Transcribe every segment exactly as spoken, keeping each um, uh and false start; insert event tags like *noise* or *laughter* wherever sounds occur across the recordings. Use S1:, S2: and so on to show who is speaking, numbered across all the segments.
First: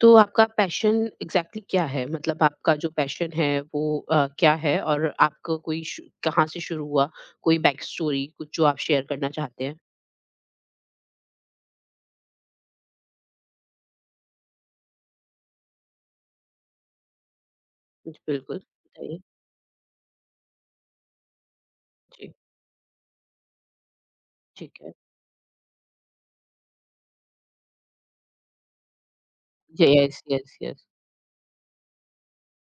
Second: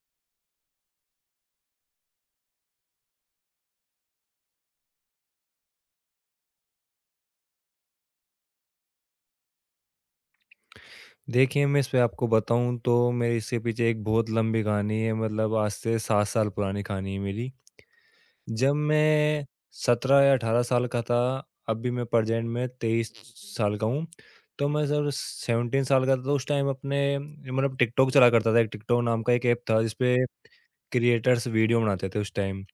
S1: तो आपका passion exactly क्या है? मतलब आपका जो पैशन है वो अ, क्या है और आपका कोई शु कहाँ से शुरू हुआ? कोई बैक स्टोरी कुछ जो आप शेयर करना चाहते हैं?
S2: देखिए, मैं इसपे आपको बताऊँ तो मेरे इसके पीछे एक बहुत लंबी कहानी है। मतलब आज से सात साल पुरानी कहानी है मेरी।
S1: जी, बिल्कुल
S2: जब
S1: बताइए।
S2: मैं सत्रह या अठारह साल का था, अभी मैं
S1: जी,
S2: प्रेज़ेंट में तेईस साल का हूँ। तो
S1: ठीक
S2: मैं
S1: है।
S2: जब सेवनटीन साल का था तो उस टाइम अपने मतलब टिकटॉक चला करता था, एक टिकटॉक नाम का एक ऐप था
S1: जी,
S2: जिसपे
S1: yes, yes, yes.
S2: Creators video बनाते थे उस टाइम।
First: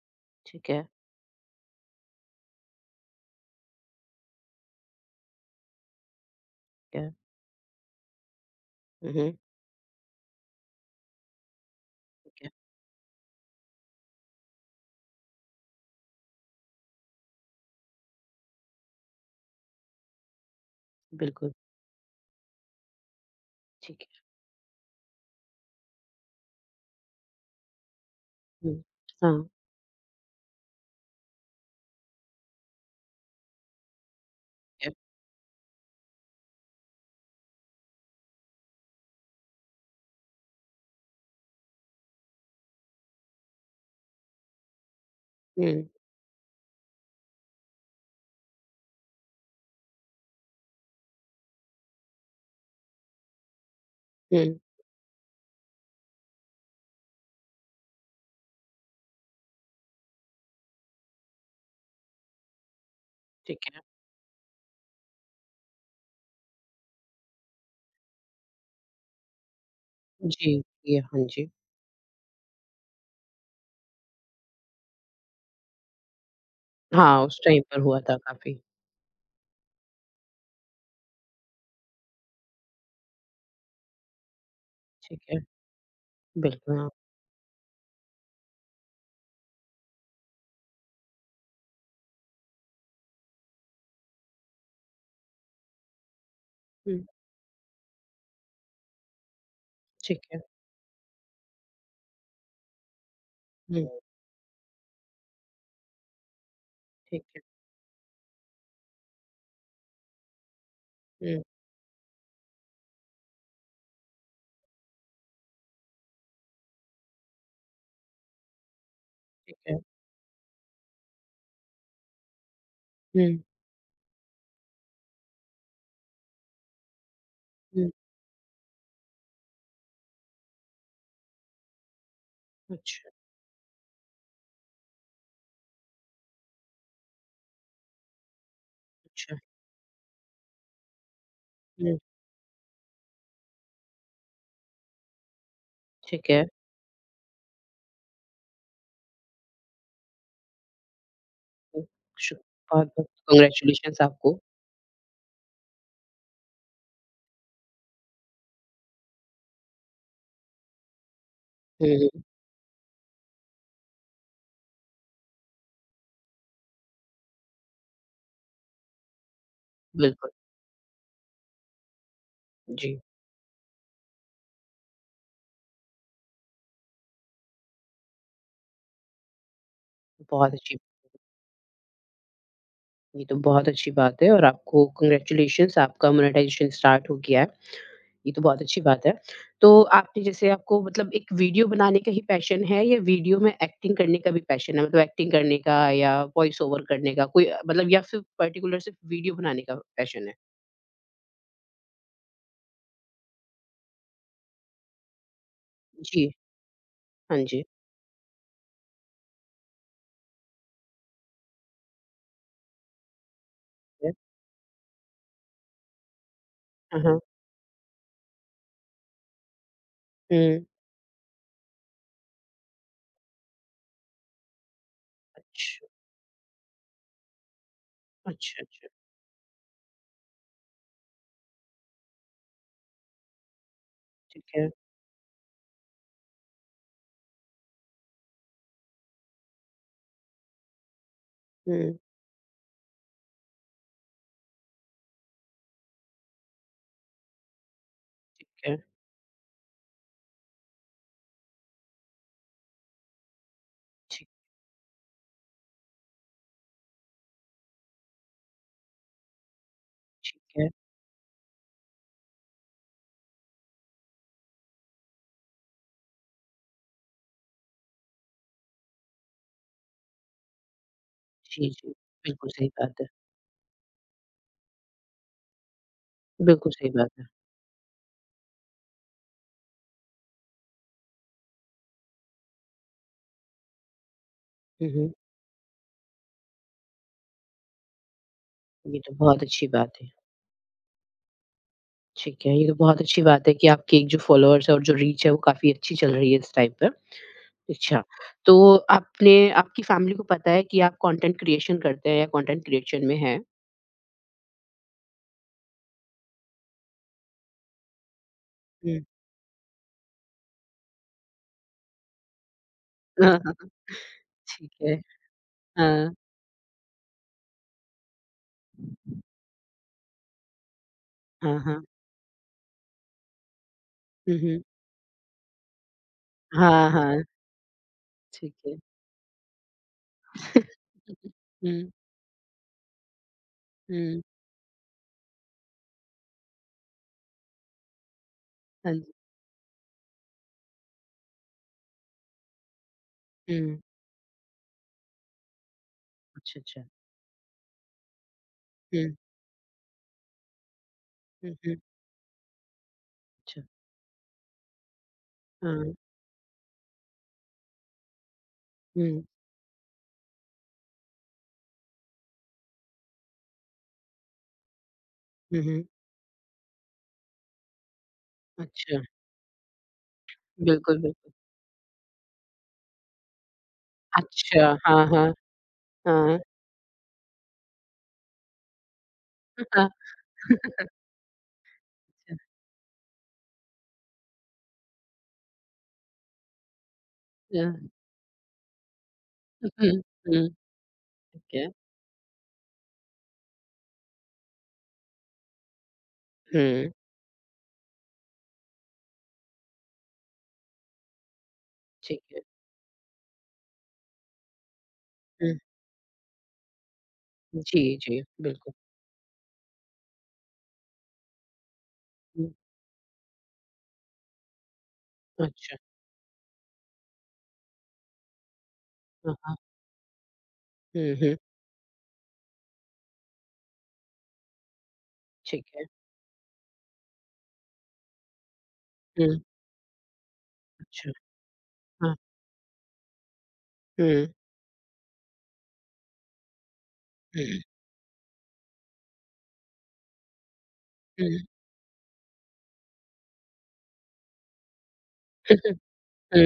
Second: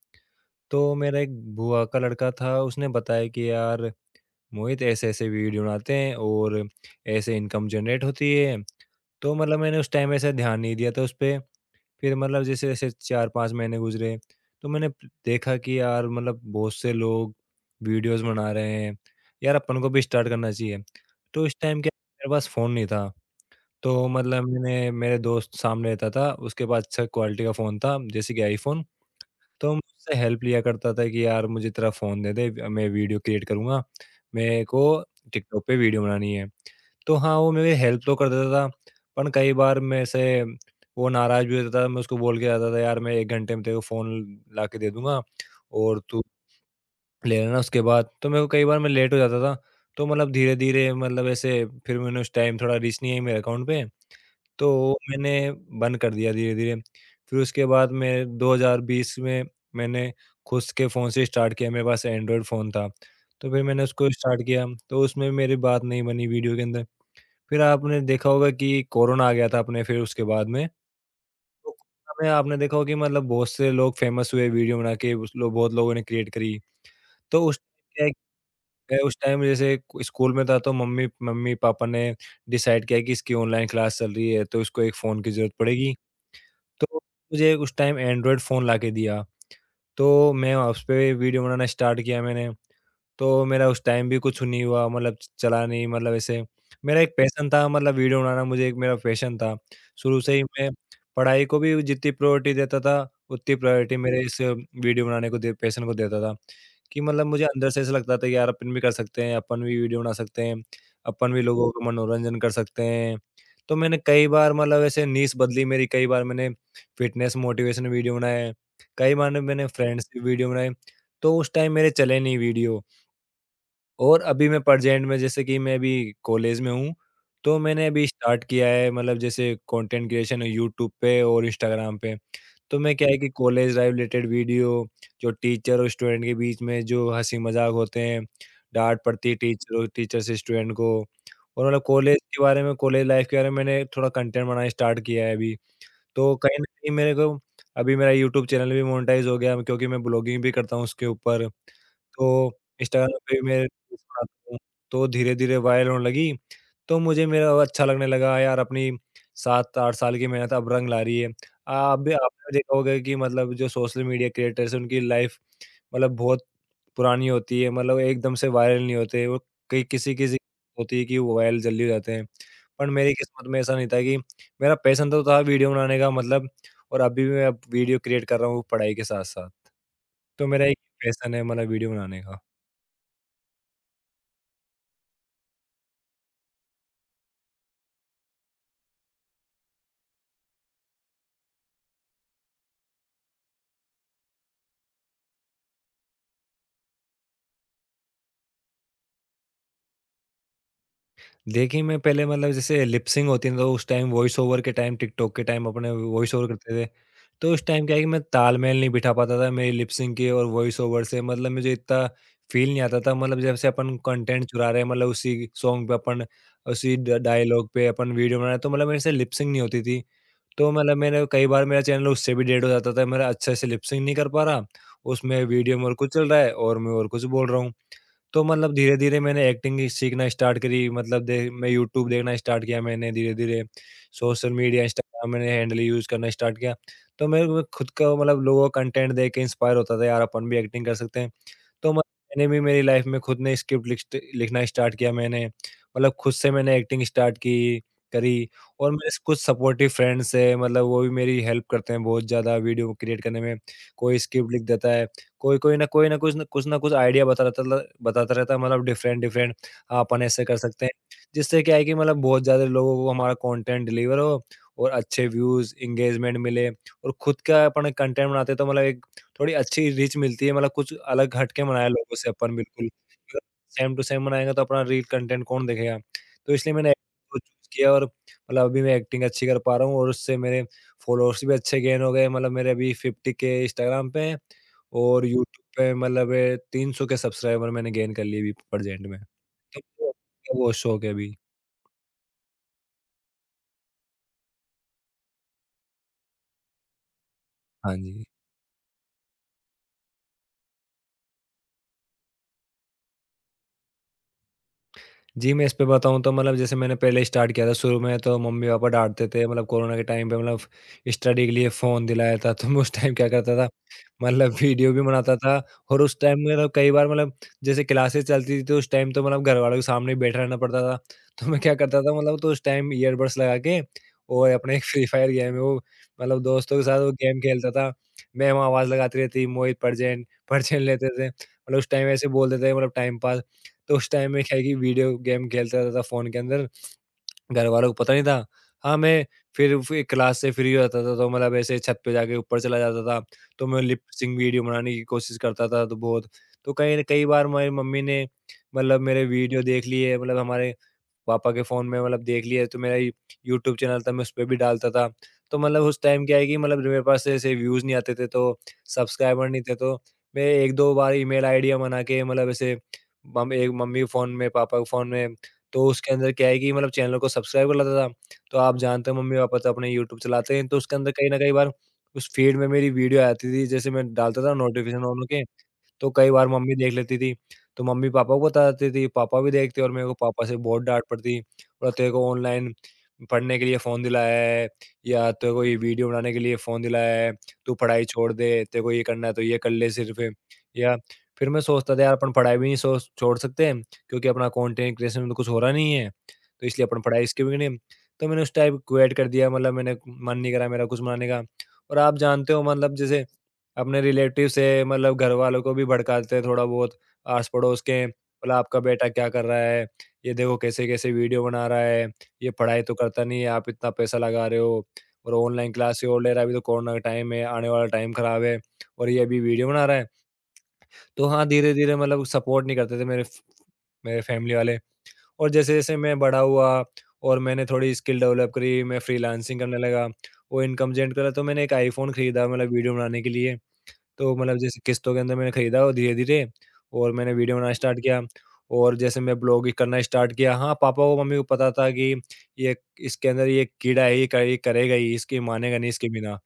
S1: ठीक है,
S2: तो मेरा एक बुआ का लड़का था, उसने बताया कि यार मोहित ऐसे-ऐसे वीडियो बनाते हैं और
S1: ठीक है।
S2: ऐसे इनकम जनरेट होती है।
S1: हुँ,
S2: तो
S1: हुँ,
S2: मतलब मैंने उस टाइम ऐसा ध्यान नहीं दिया था उस पे। फिर मतलब
S1: ठीक है।
S2: जैसे-जैसे चार पाँच महीने गुज़रे, तो मैंने प- देखा कि यार मतलब बहुत से लोग वीडियोज़ बना रहे हैं, यार अपन को भी स्टार्ट करना चाहिए। तो
S1: बिल्कुल,
S2: इस टाइम क्या, मेरे पास फ़ोन नहीं था,
S1: ठीक
S2: तो
S1: है।
S2: मतलब मैंने मेरे दोस्त सामने रहता था, उसके पास अच्छा क्वालिटी का फ़ोन था, जैसे कि
S1: हुँ,
S2: आईफ़ोन।
S1: हाँ,
S2: तो मैं उससे हेल्प लिया करता था कि यार मुझे तेरा फ़ोन दे दे, मैं वीडियो क्रिएट करूँगा, मेरे को
S1: ठीक है।
S2: टिकटॉक पे वीडियो बनानी है। तो हाँ, वो मेरी हेल्प तो कर देता था, पर कई बार मेरे से वो नाराज़ भी हो जाता था, मैं उसको बोल के जाता था, "यार, मैं एक घंटे में तेरे को फ़ोन लाके दे दूँगा
S1: हुँ,
S2: और तू ले लेना उसके बाद।" तो मेरे को कई बार मैं लेट हो जाता था, तो मतलब धीरे-धीरे मतलब ऐसे फिर मैंने उस टाइम थोड़ा रीच नहीं आई मेरे अकाउंट पे,
S1: हुँ,
S2: तो मैंने बंद कर दिया धीरे-धीरे। फिर उसके बाद मैं दो हज़ार बीस में मैंने खुद के फ़ोन से स्टार्ट किया, मेरे पास एंड्रॉयड फ़ोन था, तो फिर
S1: ठीक है।
S2: मैंने उसको स्टार्ट किया, तो उसमें मेरी बात नहीं बनी वीडियो के अंदर। फिर आपने देखा होगा कि कोरोना आ गया था अपने फिर उसके बाद
S1: जी,
S2: में,
S1: जी, हाँ जी।
S2: तो कोरोना में आपने देखा होगा कि मतलब बहुत से लोग फ़ेमस हुए वीडियो बना के, उस लो बहुत लोगों ने क्रिएट करी।
S1: हाँ, उस
S2: तो उस
S1: टाइम पर हुआ
S2: क्या
S1: था
S2: है,
S1: काफ़ी।
S2: अ, उस टाइम जैसे क स्कूल में था तो मम्मी मम्मी-पापा ने डिसाइड किया कि इसकी ऑनलाइन क्लास चल रही है तो इसको एक
S1: ठीक
S2: फ़ोन की
S1: है,
S2: ज़रूरत पड़ेगी।
S1: बिल्कुल
S2: तो
S1: हाँ।
S2: मुझे उस टाइम एंड्रॉइड फ़ोन लाके दिया, तो मैं उस पे वीडियो बनाना स्टार्ट किया मैंने। तो मेरा उस टाइम भी कुछ नहीं हुआ, मतलब च चला नहीं मतलब ऐसे।
S1: हुँ,
S2: मेरा एक पैशन था, मतलब वीडियो बनाना, मुझे एक मेरा पैशन था।
S1: ठीक
S2: शुरू से
S1: है।
S2: ही मैं पढ़ाई को भी जितनी प्रायोरिटी देता था, उतनी प्रायोरिटी
S1: हुँ,
S2: मेरे इस वीडियो बनाने को दे पैशन को देता था। कि
S1: ठीक
S2: मतलब
S1: है।
S2: मुझे अंदर से ऐसा लगता था कि यार अपन भी कर सकते हैं, अपन भी वीडियो बना सकते हैं, अपन भी
S1: हुँ,
S2: लोगों का मनोरंजन कर सकते हैं। तो मैंने कई बार मतलब ऐसे नीश बदली मेरी, कई बार मैंने फिटनेस मोटिवेशन वीडियो बनाए, कई बार
S1: ठीक
S2: मैंने
S1: है।
S2: फ्रेंड्स के वीडियो बनाए। तो उस टाइम मेरे चले नहीं वीडियो।
S1: हुँ,
S2: और अभी मैं प्रेज़ेंट में जैसे कि मैं अभी कॉलेज में हूँ, तो मैंने
S1: हुँ,
S2: अभी स्टार्ट किया है मतलब जैसे कंटेंट क्रिएशन यूट्यूब पे और इंस्टाग्राम पे। तो मैं क्या
S1: अच्छा,
S2: है कि कॉलेज लाइफ़ रिलेटेड वीडियो, जो टीचर और स्टूडेंट के बीच में जो हँसी-मज़ाक होते हैं, डाँट पड़ती है
S1: अच्छा।
S2: टीचर, और टीचर से स्टूडेंट को, और मतलब
S1: हुँ,
S2: कॉलेज के बारे में, कॉलेज लाइफ़ के बारे में मैंने थोड़ा कंटेंट बनाना स्टार्ट किया है अभी।
S1: ठीक
S2: तो
S1: है।
S2: कहीं न कहीं मेरे को अभी मेरा यूट्यूब चैनल भी मोनेटाइज़ हो गया क्योंकि मैं ब्लॉगिंग भी करता हूँ उसके ऊपर।
S1: हुँ, शु
S2: तो
S1: बहुत-बहुत
S2: इंस्टाग्राम पे मैं
S1: कांग्रेचुलेशंस
S2: रील्स
S1: आपको।
S2: बनाता हूँ, तो धीरे-धीरे वायरल होने लगी, तो मुझे मेरा वो अच्छा लगने लगा यार अपनी सात आठ साल की मेहनत अब रंग ला रही है।
S1: हुँ,
S2: आप भी
S1: हुँ,
S2: आपने देखा होगा कि मतलब जो सोशल मीडिया क्रिएटर्स हैं उनकी लाइफ मतलब बहुत पुरानी होती है, मतलब एकदम से वायरल नहीं होते, वो कई
S1: बिल्कुल,
S2: किसी-किसी होती है कि वो वायरल जल्दी हो जाते हैं। पर
S1: जी।
S2: मेरी किस्मत में ऐसा नहीं था कि मेरा पैशन तो था वीडियो बनाने का मतलब, और अभी भी मैं वीडियो क्रिएट कर रहा हूँ पढ़ाई के साथ-साथ। तो
S1: बहुत
S2: मेरा एक
S1: अच्छी
S2: पैशन है मतलब वीडियो बनाने का।
S1: ये तो बहुत अच्छी बात है और आपको कांग्रेचुलेशंस आपका मोनेटाइज़ेशन स्टार्ट हो गया है, ये तो बहुत अच्छी बात है। तो आपने जैसे आपको मतलब एक वीडियो बनाने का ही पैशन है या वीडियो में एक्टिंग करने का भी पैशन है? मतलब एक्टिंग करने का या वॉइस ओवर करने का कोई मतलब या फिर पर्टिकुलर सिर्फ़ वीडियो बनाने का पैशन है?
S2: देखिए, मैं पहले मतलब जैसे लिप सिंक होती है ना, तो उस टाइम वॉइस ओवर के टाइम टिकटॉक के टाइम अपने
S1: जी,
S2: वॉइस ओवर करते थे।
S1: हाँ
S2: तो
S1: जी।
S2: उस टाइम क्या है कि मैं तालमेल नहीं बिठा पाता था मेरी लिप सिंक के और वॉइस ओवर से, मतलब मुझे इतना फ़ील नहीं आता था। मतलब जैसे अपन
S1: ठीक है।
S2: कंटेंट चुरा रहे हैं, मतलब उसी सॉन्ग पे अपन उसी
S1: हाँ,
S2: ड
S1: हाँ।
S2: डायलॉग पे अपन वीडियो बना रहे हैं तो मतलब मेरे से लिप सिंक नहीं होती थी।
S1: हुँ,
S2: तो मतलब मैंने कई बार मेरा चैनल उससे भी डेड हो जाता था। मेरा अच्छे से लिप सिंक नहीं कर पा रहा, उसमें वीडियो में
S1: अच्छा,
S2: और कुछ चल रहा है और मैं और कुछ बोल रहा हूँ। तो
S1: अच्छा,
S2: मतलब
S1: अच्छा।
S2: धीरे-धीरे मैंने एक्टिंग ही सीखना स्टार्ट करी, मतलब दे मैं यूट्यूब देखना स्टार्ट किया मैंने धीरे-धीरे,
S1: ठीक
S2: सोशल
S1: है।
S2: मीडिया इंस्टाग्राम मैंने हैंडल यूज़ करना स्टार्ट किया। तो मेरे को खुद का मतलब लोगों का कंटेंट देख के इंस्पायर होता था यार अपन भी एक्टिंग कर सकते हैं। तो म
S1: हुँ,
S2: मैंने भी मेरी लाइफ में खुद ने स्क्रिप्ट लिस्ट लिखना स्टार्ट किया मैंने, मतलब खुद से मैंने एक्टिंग स्टार्ट की
S1: ठीक
S2: करी,
S1: है।
S2: और मेरे स कुछ सपोर्टिव फ्रेंड्स हैं, मतलब वो भी मेरी हेल्प करते हैं बहुत ज़्यादा वीडियो क्रिएट करने में। कोई
S1: ठीक
S2: स्क्रिप्ट लिख देता है, कोई कोई ना कोई ना कुछ न कुछ ना कुछ आइडिया बता रहता ल बताता रहता है, मतलब डिफरेंट डिफरेंट, हाँ, अपन ऐसे कर
S1: ठीक है।
S2: सकते हैं। जिससे क्या है कि मतलब बहुत ज़्यादा लोगों को हमारा कंटेंट डिलीवर हो और अच्छे व्यूज़, एंगेजमेंट मिले, और खुद का अपन कंटेंट बनाते हैं तो मतलब एक थोड़ी अच्छी रीच मिलती है, मतलब कुछ अलग हट के
S1: जी,
S2: मनाया
S1: जी।
S2: लोगों से
S1: बिल्कुल
S2: अपन
S1: सही
S2: बिल्कुल।
S1: बात है।
S2: अगर सेम टू सेम मनाएँगे तो अपना रील कंटेंट कौन देखेगा? तो
S1: बिल्कुल
S2: इसलिए मैंने
S1: सही बात है।
S2: acting को चूज़ किया और मतलब अभी मैं एक्टिंग अच्छी कर पा रहा हूँ और उससे मेरे फॉलोअर्स भी अच्छे गेन हो गए, मतलब मेरे अभी फ़िफ़्टी के इंस्टाग्राम पे हैं
S1: हुँ, हुँ।
S2: और यूट्यूब पे मतलब ए तीन सौ के सब्सक्राइबर मैंने गेन कर लिए अभी
S1: ये
S2: प्रेज़ेंट
S1: तो
S2: में।
S1: बहुत अच्छी
S2: तो
S1: बात है।
S2: वो वो शौक है अभी।
S1: ठीक है, ये तो बहुत अच्छी बात है कि आपके जो फ़ॉलोअर्स है और जो रीच है वो काफ़ी अच्छी चल रही है इस टाइम पर।
S2: हाँ
S1: अच्छा,
S2: जी।
S1: तो आपने आपकी फ़ैमिली को पता है कि आप कंटेंट क्रिएशन करते हैं या कंटेंट क्रिएशन में हैं?
S2: जी, मैं इस पे बताऊँ तो मतलब जैसे मैंने पहले स्टार्ट किया था शुरू में तो मम्मी-पापा
S1: हुँ।
S2: डाँटते थे मतलब कोरोना के टाइम पे मतलब स्टडी के लिए फ़ोन दिलाया था, तो मैं उस टाइम क्या करता था
S1: *laughs*
S2: मतलब
S1: ठीक
S2: वीडियो
S1: है।
S2: भी बनाता था। और
S1: हाँ,
S2: उस टाइम में मतलब कई बार मतलब जैसे क्लासेस चलती थी तो उस टाइम तो मतलब घरवालों के सामने ही बैठा रहना पड़ता था। तो
S1: हाँ,
S2: मैं क्या
S1: हाँ।
S2: करता था मतलब तो उस टाइम ईयरबड्स लगा के
S1: हुँ,
S2: और
S1: हुँ।
S2: अपने एक फ्री फायर गेम है वो मतलब दोस्तों के
S1: हाँ,
S2: साथ वो
S1: हाँ,
S2: गेम खेलता था।
S1: ठीक
S2: मैम
S1: है।
S2: आवाज़ लगाती रहती मोहित पढ़ जैन, पढ़
S1: *laughs*
S2: जैन लेते थे। मतलब उस
S1: हुँ,
S2: टाइम ऐसे बोलते थे मतलब टाइम पास। तो उस
S1: हुँ।
S2: टाइम में क्या है कि वीडियो गेम खेलता रहता था फ़ोन के अंदर, घर वालों को पता नहीं था।
S1: हाँ
S2: हाँ,
S1: जी।
S2: मैं फिर फिर क्लास से फ्री हो जाता था तो मतलब ऐसे छत पे जाके ऊपर चला जाता था, तो
S1: हुँ।
S2: मैं लिप सिंक वीडियो बनाने की कोशिश करता था तो बहुत।
S1: अच्छा,
S2: तो
S1: अच्छा।
S2: कई कई बार मेरी मम्मी ने मतलब
S1: हुँ,
S2: मेरे वीडियो देख लिए मतलब हमारे पापा
S1: हुँ,
S2: के
S1: हुँ।
S2: फ़ोन में मतलब देख लिया तो मेरा य
S1: अच्छा।
S2: यूट्यूब चैनल था मैं उसपे भी डालता था। तो मतलब
S1: हाँ।
S2: उस टाइम क्या है कि मतलब मेरे पास ऐसे व्यूज़ नहीं आते थे, तो
S1: हुँ,
S2: सब्सक्राइबर नहीं थे, तो मैं एक दो बार ईमेल आईडियाँ बना के मतलब ऐसे मम एक मम्मी के फ़ोन में, पापा के फ़ोन में,
S1: हुँ,
S2: तो
S1: हुँ।
S2: उसके अंदर क्या है कि मतलब चैनल को सब्सक्राइब कर लेता था। तो आप
S1: अच्छा,
S2: जानते हो मम्मी-पापा तो अपने यूट्यूब चलाते हैं तो उसके
S1: बिल्कुल,
S2: अंदर कहीं
S1: बिल्कुल।
S2: न कहीं बार उस फ़ीड में मेरी वीडियो आती थी जैसे मैं डालता था,
S1: अच्छा,
S2: नोटिफ़िकेशन
S1: हाँ,
S2: ऑन
S1: हाँ,
S2: होके तो कई
S1: हाँ,
S2: बार मम्मी देख लेती थी, तो मम्मी-पापा को बता देती थी, पापा भी
S1: *laughs*
S2: देखते
S1: हाँ,
S2: और मेरे को पापा से बहुत डाँट पड़ती, बोला तेरे को ऑनलाइन पढ़ने के लिए फ़ोन दिलाया है या तेरे को ये वीडियो बनाने के लिए फ़ोन दिलाया है, तू
S1: हुँ,
S2: पढ़ाई छोड़ दे, तेरे को ये करना है तो ये कर ले
S1: हुँ,
S2: सिर्फ़।
S1: हुँ,
S2: या
S1: ठीक
S2: फिर मैं
S1: है,
S2: सोचता था यार अपन पढ़ाई भी नहीं सो छोड़ सकते हैं क्योंकि अपना कंटेंट क्रिएशन में तो कुछ हो रहा नहीं है, तो इसलिए
S1: हुँ,
S2: अपन पढ़ाई इसके भी नहीं, तो मैंने उस टाइम क्विट कर दिया मतलब मैंने मन नहीं करा मेरा कुछ बनाने का। और आप
S1: ठीक है,
S2: जानते हो मतलब जैसे अपने रिलेटिव से मतलब घर
S1: हुँ,
S2: वालों को भी भड़काते हैं थोड़ा बहुत आस-पड़ोस
S1: जी,
S2: के,
S1: जी,
S2: बोला
S1: बिल्कुल,
S2: आपका बेटा क्या कर रहा है? ये देखो कैसे-कैसे वीडियो बना रहा है,
S1: हुँ,
S2: ये पढ़ाई तो करता नहीं है, आप इतना पैसा लगा रहे हो और ऑनलाइन
S1: अच्छा,
S2: क्लासेस और ले रहा है, अभी तो कोरोना का टाइम है, आने वाला टाइम खराब है और ये
S1: हाँ,
S2: अभी
S1: हाँ,
S2: वीडियो बना रहा है।
S1: हुँ,
S2: तो
S1: हुँ,
S2: हाँ, धीरे-धीरे मतलब सपोर्ट नहीं करते थे मेरे फ मेरे फैमिली वाले। और
S1: ठीक है,
S2: जैसे-जैसे मैं बड़ा हुआ और मैंने थोड़ी स्किल डेवलप करी, मैं
S1: हुँ,
S2: फ्रीलांसिंग करने लगा, वो इनकम
S1: अच्छा,
S2: जनरेट करा तो मैंने एक आईफ़ोन
S1: हाँ,
S2: खरीदा मतलब वीडियो बनाने के लिए।
S1: हुँ,
S2: तो मतलब जैसे किस्तों के अंदर मैंने खरीदा और धीरे-धीरे और मैंने वीडियो
S1: हुँ,
S2: बनाना स्टार्ट किया और जैसे मैं ब्लॉगिंग करना स्टार्ट किया। हाँ, पापा को
S1: हुँ,
S2: मम्मी
S1: हुँ,
S2: को पता था कि ये इसके अंदर ये कीड़ा है, ये करे ये करेगा ही, इसकी मानेगा
S1: *laughs*
S2: नहीं इसके बिना।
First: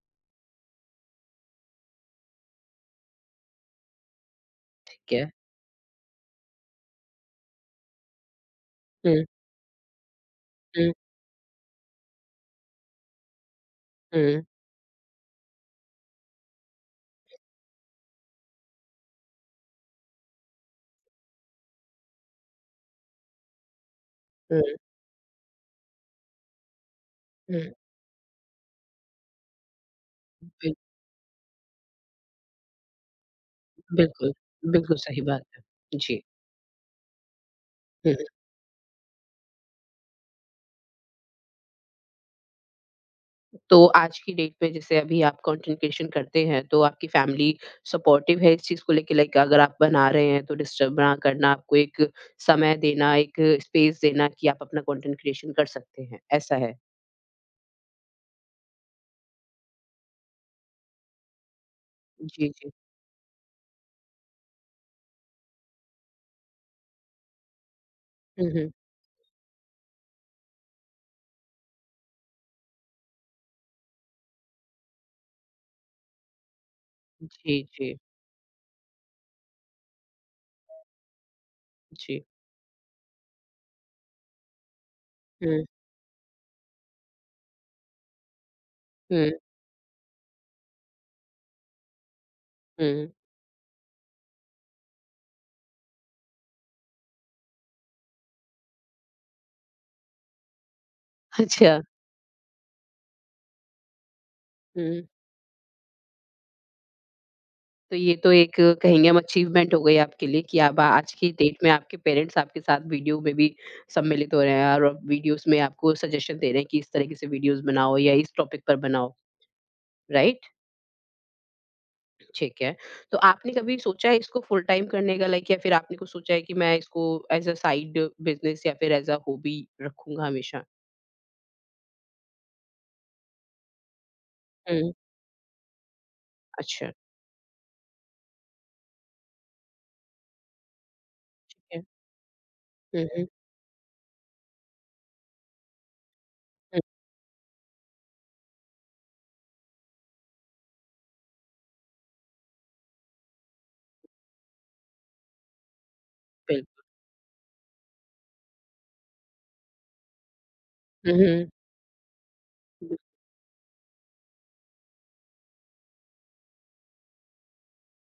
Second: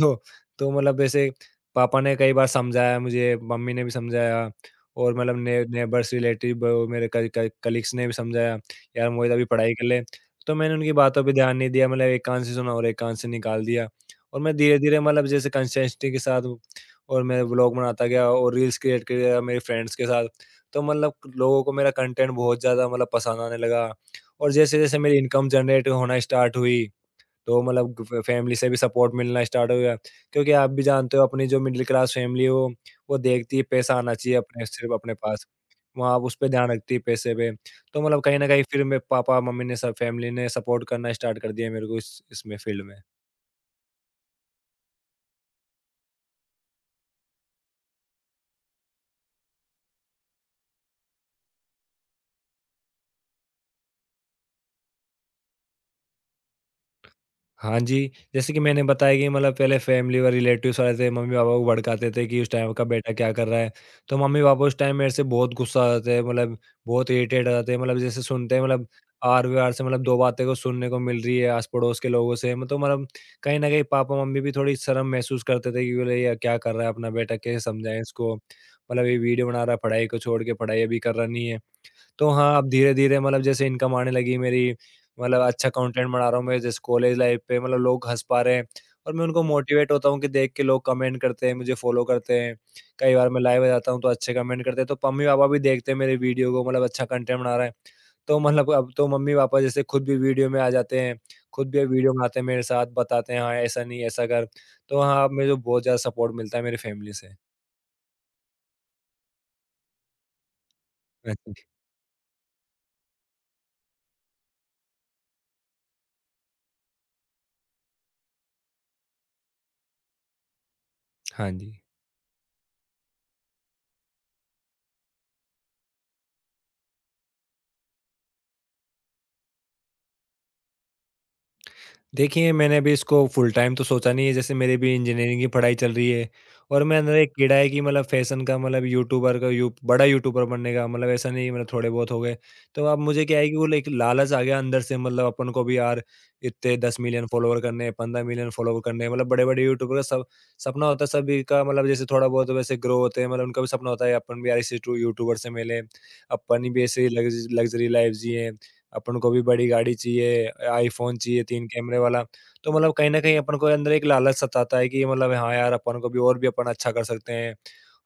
S2: तो तो मतलब ऐसे पापा ने कई बार समझाया मुझे, मम्मी ने भी समझाया
S1: ठीक
S2: और
S1: है,
S2: मतलब ने नेबर्स, रिलेटिव मेरे क क कलीग्स ने भी समझाया, "यार
S1: हुँ,
S2: मोहित अभी पढ़ाई कर ले।" तो मैंने उनकी
S1: हुँ,
S2: बातों पे ध्यान नहीं दिया, मतलब एक कान से सुना और एक कान से निकाल दिया। और
S1: हुँ,
S2: मैं धीरे-धीरे मतलब जैसे कंसिस्टेंसी के साथ और मैं व्लॉग बनाता गया और रील्स क्रिएट कर गया मेरे फ्रेंड्स के साथ। तो मतलब लोगों को मेरा कंटेंट बहुत ज़्यादा मतलब पसंद आने लगा और
S1: हुँ,
S2: जैसे-जैसे मेरी इनकम जनरेट होना स्टार्ट हुई
S1: हुँ,
S2: तो मतलब फ फैमिली से भी सपोर्ट मिलना स्टार्ट हो गया। क्योंकि आप
S1: बिल
S2: भी जानते हो अपनी जो मिडल क्लास फैमिली है वो वो देखती है पैसा आना
S1: बिल्कुल,
S2: चाहिए अपने सिर्फ़
S1: बिल्कुल
S2: अपने
S1: सही बात
S2: पास।
S1: है,
S2: वहाँ
S1: जी,
S2: आप उस पे ध्यान रखती है पैसे पे। तो
S1: हुँ।
S2: मतलब कहीं न कहीं फिर मेरे पापा-मम्मी ने सब फैमिली ने सपोर्ट करना स्टार्ट कर दिया मेरे को इस इसमें फ़ील्ड में।
S1: तो आज की डेट पे जैसे अभी आप कंटेंट क्रिएशन करते हैं, तो आपकी फैमिली सपोर्टिव है इस चीज़ को लेके लाइक अगर आप बना रहे हैं तो डिस्टर्ब ना करना, आपको एक समय देना, एक स्पेस देना कि आप अपना कंटेंट क्रिएशन कर सकते हैं, ऐसा है?
S2: हाँ जी। जैसे कि मैंने बताया कि मतलब पहले फैमिली और रिलेटिव्स वाले थे, मम्मी-पापा को भड़काते थे कि,
S1: जी,
S2: "इस
S1: जी।
S2: टाइम का बेटा क्या कर रहा है?" तो मम्मी-पापा उस टाइम मेरे से बहुत गुस्सा आ जाते हैं, मतलब बहुत इरिटेट हो जाते हैं, मतलब जैसे
S1: हुँ,
S2: सुनते हैं
S1: हुँ।
S2: मतलब आर-पार से मतलब दो बातें को सुनने को मिल रही है आस-पड़ोस के लोगों से। मतलब तो मतलब कहीं न कहीं पापा-मम्मी भी थोड़ी शर्म महसूस करते थे कि बोले, "ये क्या कर रहा है अपना बेटा? कैसे
S1: जी, जी,
S2: समझाएँ इसको? मतलब ये वीडियो बना रहा है, पढ़ाई को छोड़ के, पढ़ाई अभी कर रहा नहीं है।"
S1: जी।
S2: तो हाँ, अब धीरे-धीरे मतलब जैसे इनकम आने लगी मेरी, मतलब
S1: हुँ,
S2: अच्छा कंटेंट बना रहा हूँ मैं जैसे कॉलेज लाइफ़ पे मतलब लोग हँस पा रहे हैं और मैं
S1: हुँ,
S2: उनको मोटिवेट होता हूँ कि देख के लोग कमेंट करते हैं, मुझे फॉलो करते हैं।
S1: हुँ।
S2: कई बार मैं लाइव आ जाता हूँ तो अच्छे कमेंट करते हैं, तो मम्मी-पापा भी देखते हैं मेरे वीडियो को मतलब अच्छा कंटेंट बना रहा है। तो मतलब अब तो मम्मी-पापा जैसे खुद भी वीडियो में आ जाते हैं,
S1: *laughs*
S2: खुद
S1: अच्छा।
S2: भी वीडियो बनाते हैं मेरे साथ, बताते हैं, "हाँ, ऐसा नहीं, ऐसा कर।" तो
S1: हुँ।
S2: हाँ, अब मुझे बहुत ज़्यादा सपोर्ट मिलता है मेरी फैमिली से।
S1: तो ये तो एक कहेंगे हम अचीवमेंट हो गई आपके लिए कि आप आज की
S2: हाँ
S1: डेट
S2: जी।
S1: में आपके पेरेंट्स आपके साथ वीडियो में भी सम्मिलित हो रहे हैं और अब वीडियोस में आपको सजेशन दे रहे हैं कि इस तरीके से वीडियोस बनाओ या इस टॉपिक पर बनाओ, राइट?
S2: हाँ जी।
S1: ठीक है। तो आपने कभी सोचा है इसको फुल टाइम करने का लाइक या फिर आपने कुछ सोचा है कि मैं इसको एज़ अ साइड बिज़नेस या फिर एज़ अ हॉबी रखूँगा हमेशा?
S2: देखिए, मैंने अभी इसको फुल टाइम तो सोचा नहीं है, जैसे मेरी
S1: हुँ,
S2: भी इंजीनियरिंग की पढ़ाई चल रही है। और
S1: अच्छा,
S2: मेरे अंदर एक कीड़ा है कि मतलब फैशन का मतलब यूट्यूबर का यू बड़ा यूट्यूबर बनने का मतलब ऐसा नहीं
S1: ठीक
S2: मतलब
S1: है।
S2: थोड़े बहुत हो गए। तो अब
S1: हुँ,
S2: मुझे
S1: हुँ,
S2: क्या है कि वो एक लालच आ गया अंदर से मतलब अपन को भी यार इतने
S1: हुँ,
S2: दस मिलियन फॉलोवर करने हैं, पंद्रह मिलियन फॉलोवर करने हैं, मतलब बड़े-बड़े यूट्यूबर का सब सपना होता है सभी का मतलब जैसे थोड़ा बहुत तो वैसे ग्रो होते हैं मतलब उनका भी सपना होता है अपन भी यार इसी टू यूट्यूबर से मिले,
S1: बिल
S2: अपन भी ऐसे ही लग्ज़ लग्ज़री लाइफ़ जिएँ। अपन को भी बड़ी गाड़ी चाहिए,
S1: हुँ,
S2: आईफ़ोन चाहिए
S1: हुँ,
S2: तीन कैमरे वाला। तो मतलब
S1: हुँ,
S2: कहीं न कहीं अपन को अंदर एक लालच सताता है कि मतलब हाँ यार, अपन को भी और भी अपन अच्छा कर सकते हैं।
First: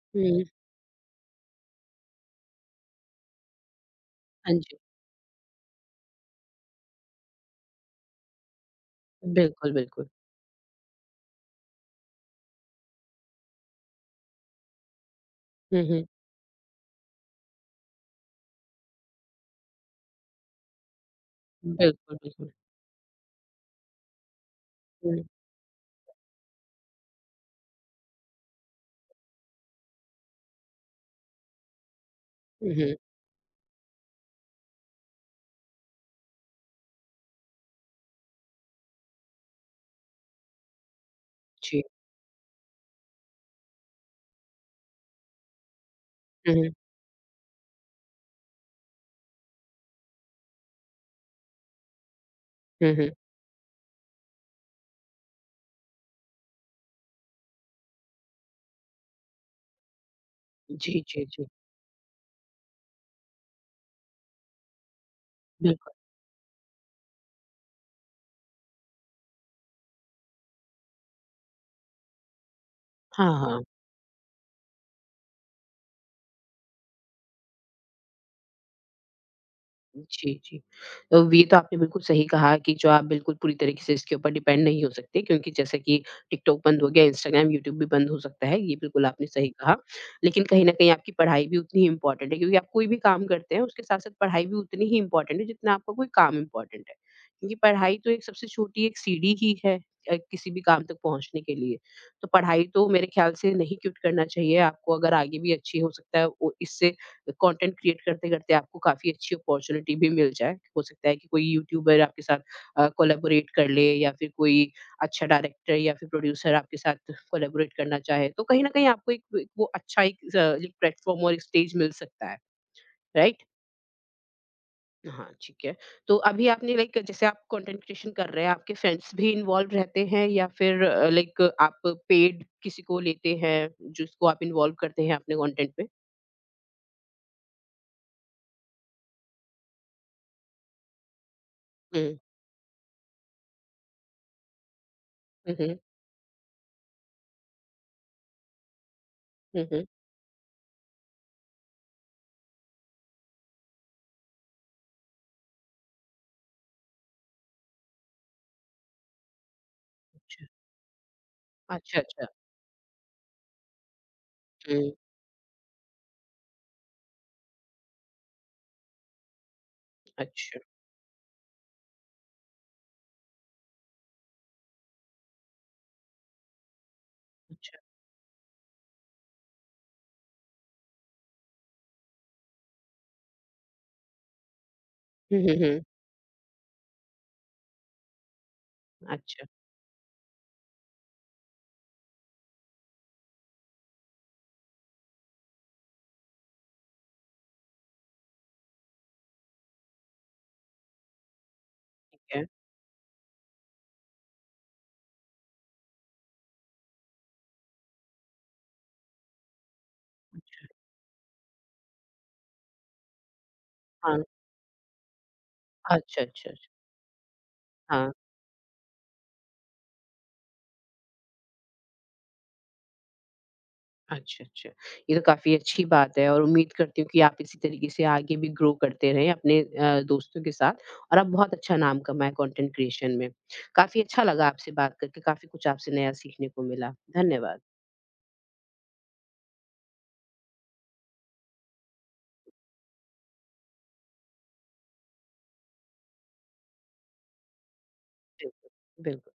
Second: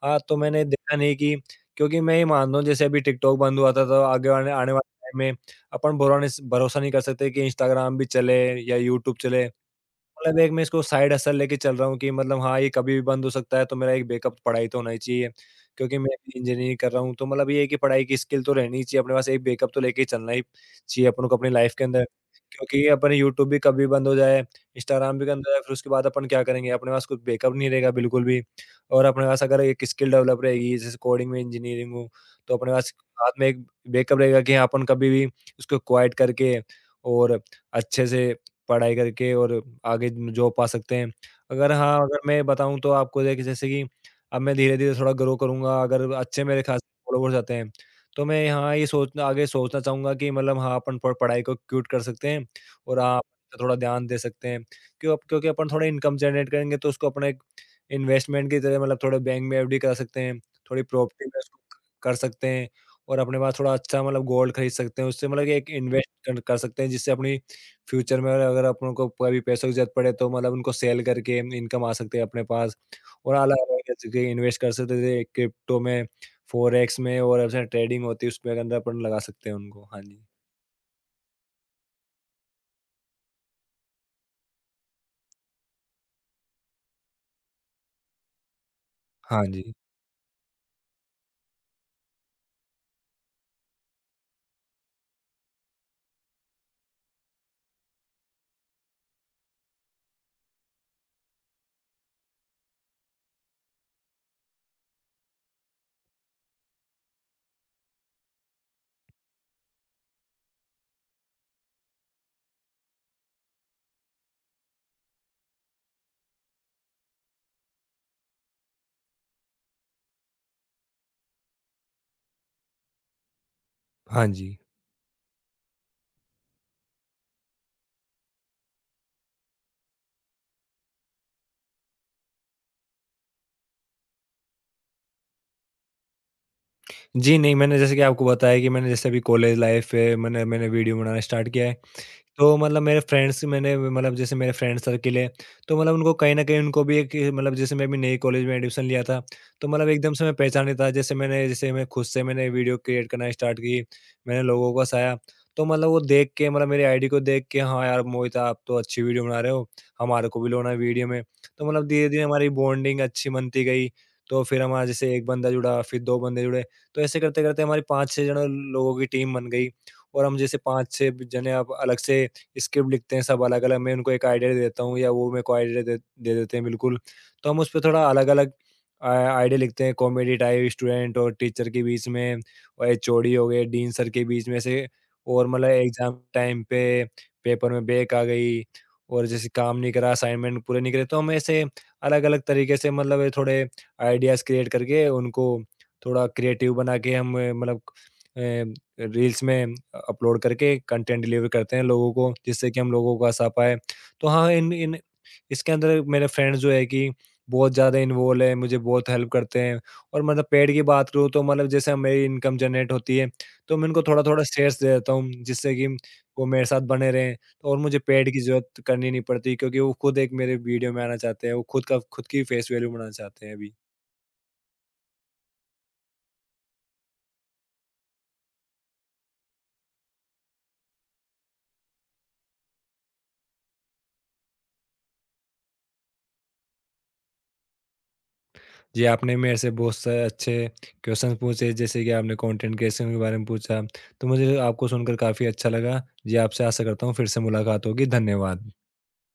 S2: हाँ, तो
S1: हुँ,
S2: मैंने देखा नहीं कि क्योंकि मैं ये मानता हूँ जैसे अभी टिकटॉक बंद हुआ था, तो आगे आने
S1: हाँ
S2: आने
S1: जी,
S2: वाले टाइम में अपन भरोने स भरोसा नहीं कर सकते कि इंस्टाग्राम भी चले या यूट्यूब चले।
S1: बिल्कुल, बिल्कुल।
S2: मतलब एक मैं इसको साइड हसल लेके चल रहा हूँ कि मतलब हाँ, ये कभी भी बंद हो सकता है, तो मेरा एक बैकअप पढ़ाई तो होना ही चाहिए।
S1: हुँ,
S2: क्योंकि
S1: हुँ,
S2: मैं अभी इंजीनियरिंग कर रहा हूँ, तो मतलब ये है कि पढ़ाई की स्किल तो रहनी ही चाहिए, अपने पास एक बैकअप तो लेके ही चलना ही चाहिए अपन को अपनी लाइफ के अंदर।
S1: बिल्कुल, बिल्कुल।
S2: क्योंकि अपन यूट्यूब भी कभी बंद हो जाए, इंस्टाग्राम
S1: हुँ,
S2: भी बंद हो जाए, फिर उसके बाद अपन क्या करेंगे? अपने पास कुछ बैकअप नहीं रहेगा बिल्कुल भी और अपने पास अगर एक स्किल डेवलप रहेगी, जैसे कोडिंग में इंजीनियरिंग हो, तो अपने
S1: हुँ,
S2: पास
S1: हुँ,
S2: हाथ में एक बैकअप रहेगा कि हाँ, अपन कभी भी उसको क्वाइट करके और अच्छे से पढ़ाई करके और आगे जॉब पा सकते हैं। अगर
S1: जी।
S2: हाँ, अगर मैं बताऊँ तो आपको देखिए जैसे कि अब मैं धीरे-धीरे थोड़ा ग्रो करूँगा, अगर अच्छे
S1: हुँ,
S2: मेरे
S1: हुँ।
S2: खासे फॉलोवर्स आते हैं, तो मैं यहाँ ये सोचना आगे सोचना चाहूँगा कि मतलब हाँ, अपन प पढ़ाई को क्विट कर सकते हैं
S1: हुँ,
S2: और
S1: हुँ।
S2: हाँ, पे थोड़ा ध्यान दे सकते हैं। क्यों क्योंकि अपन थोड़ा इनकम जनरेट करेंगे तो उसको अपना एक इन्वेस्टमेंट की तरह मतलब थोड़ा बैंक में एफडी करा सकते हैं, थोड़ी
S1: जी, जी,
S2: प्रॉपर्टी में
S1: जी।
S2: उसको क कर सकते हैं और अपने पास थोड़ा अच्छा मतलब गोल्ड खरीद सकते हैं, उससे मतलब कि एक
S1: बिल्कुल।
S2: इन्वेस्ट कर कर सकते हैं जिससे अपनी फ्यूचर में अगर अपन को कभी पैसों की ज़रूरत पड़े तो मतलब उनको सेल करके इनकम आ सकती है अपने पास
S1: हाँ,
S2: और
S1: हाँ।
S2: अलग-अलग जैसे कि इन्वेस्ट कर सकते थे क्रिप्टो में, फॉरेक्स में और ऐसे ट्रेडिंग होती है उसमें अगर अंदर अपन लगा सकते हैं उनको। हाँ जी।
S1: जी, जी। अ, ये तो आपने बिल्कुल सही कहा कि जो आप बिल्कुल पूरी तरीके से इसके ऊपर डिपेंड नहीं हो सकते क्योंकि जैसे कि टिकटॉक बंद हो गया, इंस्टाग्राम, यूट्यूब भी बंद हो सकता है, ये बिल्कुल आपने
S2: हाँ
S1: सही
S2: जी।
S1: कहा। लेकिन कहीं न कहीं आपकी पढ़ाई भी उतनी ही इम्पोर्टेंट है क्योंकि आप कोई भी काम करते हैं, उसके साथ-साथ पढ़ाई भी उतनी ही इम्पोर्टेंट है जितना आपका कोई काम इम्पोर्टेंट है। क्योंकि पढ़ाई तो एक सबसे छोटी एक सीढ़ी ही है अ, किसी भी काम तक पहुँचने के लिए। तो पढ़ाई तो मेरे ख्याल से नहीं क्विट करना चाहिए आपको अगर आगे भी अच्छी हो सकता है वो इससे कंटेंट क्रिएट करते-करते आपको काफ़ी अच्छी अपॉर्च्युनिटी भी मिल जाए। हो सकता है कि कोई यूट्यूबर आपके साथ अ, कोलैबोरेट कर ले या फिर कोई अच्छा डायरेक्टर या फिर प्रोड्यूसर आपके साथ कोलैबोरेट करना चाहे, तो कहीं न कहीं आपको एक एक वो अच्छा एक ज़ एक प्लेटफ़ॉर्म और एक स्टेज मिल सकता है, राइट?
S2: हाँ जी।
S1: हाँ, ठीक है। तो अभी आपने लाइक जैसे आप कंटेंट क्रिएशन कर रहे हैं, आपके फ्रेंड्स भी इन्वॉल्व रहते हैं या फिर अ, लाइक आप पेड किसी को लेते हैं, जिसको आप इन्वॉल्व करते हैं अपने कंटेंट में?
S2: जी, नहीं मैंने जैसे कि आपको बताया कि मैंने जैसे अभी कॉलेज लाइफ है मैंने मैंने वीडियो बनाना स्टार्ट किया है।
S1: हुँ।
S2: तो मतलब मेरे फ्रेंड्स मैंने मतलब जैसे मेरे फ्रेंड सर्किल है,
S1: हुँ,
S2: तो
S1: हुँ।
S2: मतलब उनको कहीं न कहीं उनको भी एक मतलब जैसे मैं भी नए कॉलेज में एडमिशन लिया था,
S1: हुँ,
S2: तो
S1: हुँ।
S2: मतलब एकदम से मैं पहचान नहीं था। जैसे मैंने जैसे मैं खुद से मैंने वीडियो क्रिएट करना स्टार्ट की, मैंने लोगों को हँसाया, तो मतलब वो देख के मतलब मेरी आईडी को देख के, "हाँ यार, मोहित आप तो अच्छी वीडियो बना रहे हो, हमारे को
S1: अच्छा।
S2: भी लो ना वीडियो में।" तो मतलब
S1: अच्छा,
S2: धीरे-धीरे
S1: अच्छा।
S2: हमारी बॉन्डिंग अच्छी बनती गई, तो फिर हमारा
S1: हुँ,
S2: जैसे एक बंदा जुड़ा, फिर दो बंदे जुड़े, तो ऐसे करते-करते हमारी पाँच छह जने लोगों की टीम बन गई। और हम जैसे
S1: अच्छा,
S2: पाँच छह जने अब अलग से स्क्रिप्ट लिखते हैं सब अलग-अलग, मैं उनको एक आइडिया देता हूँ या वो मेरे को आइडिया दे दे देते हैं बिल्कुल। तो हम
S1: अच्छा।
S2: उसपे थोड़ा अलग-अलग अ, आइडिया लिखते हैं कॉमेडी टाइप स्टूडेंट और टीचर के बीच में और एचओडी हो गए, डीन सर के बीच में ऐसे
S1: हुँ,
S2: और
S1: हुँ,
S2: मतलब
S1: हुँ।
S2: एग्ज़ाम टाइम पे पेपर में ब्रेक आ गई और
S1: अच्छा,
S2: जैसे काम नहीं करा, असाइनमेंट पूरे नहीं करे तो हम ऐसे अलग-अलग तरीके से मतलब ये थोड़े आइडियाज़ क्रिएट करके उनको थोड़ा क्रिएटिव बना के हम मतलब अ मतलब रील्स में अपलोड करके कंटेंट डिलीवर करते हैं लोगों को
S1: ठीक है।
S2: जिससे कि हम लोगों को आसा पाए। तो हाँ, इन इन इसके अंदर मेरे फ्रेंड्स जो है कि बहुत ज़्यादा इन्वॉल्व हैं, मुझे बहुत हेल्प करते हैं और मतलब पेड की बात करूँ तो मतलब जैसे हम- मेरी इनकम जनरेट होती है, तो मैं उनको
S1: हाँ।
S2: थोड़ा-थोड़ा शेयर्स दे देता हूँ जिससे कि
S1: अच्छा,
S2: वो
S1: अच्छा,
S2: मेरे
S1: अच्छा।
S2: साथ बने रहें तो और मुझे
S1: हाँ।
S2: पेड की ज़रूरत करनी नहीं पड़ती क्योंकि वो खुद एक मेरे वीडियो में आना चाहते हैं, वो खुद का खुद की फेस वैल्यू बनाना चाहते हैं अभी।
S1: अच्छा, अच्छा। ये तो काफ़ी अच्छी बात है और उम्मीद करती हूँ कि आप इसी तरीके से आगे भी ग्रो करते रहें अपने अ, दोस्तों के साथ और आप बहुत अच्छा नाम कमाएँ कंटेंट क्रिएशन में। काफ़ी अच्छा लगा आपसे बात करके, काफ़ी कुछ आपसे नया सीखने को मिला। धन्यवाद।
S2: जी, आपने मेरे से बहुत सारे अच्छे क्वेश्चन पूछे जैसे कि आपने कंटेंट क्रिएशन के बारे में पूछा, तो मुझे आपको सुनकर काफ़ी अच्छा लगा। जी, आपसे आशा करता हूँ फिर से मुलाकात होगी।
S1: बिल्कुल,
S2: धन्यवाद।
S1: बिल्कुल।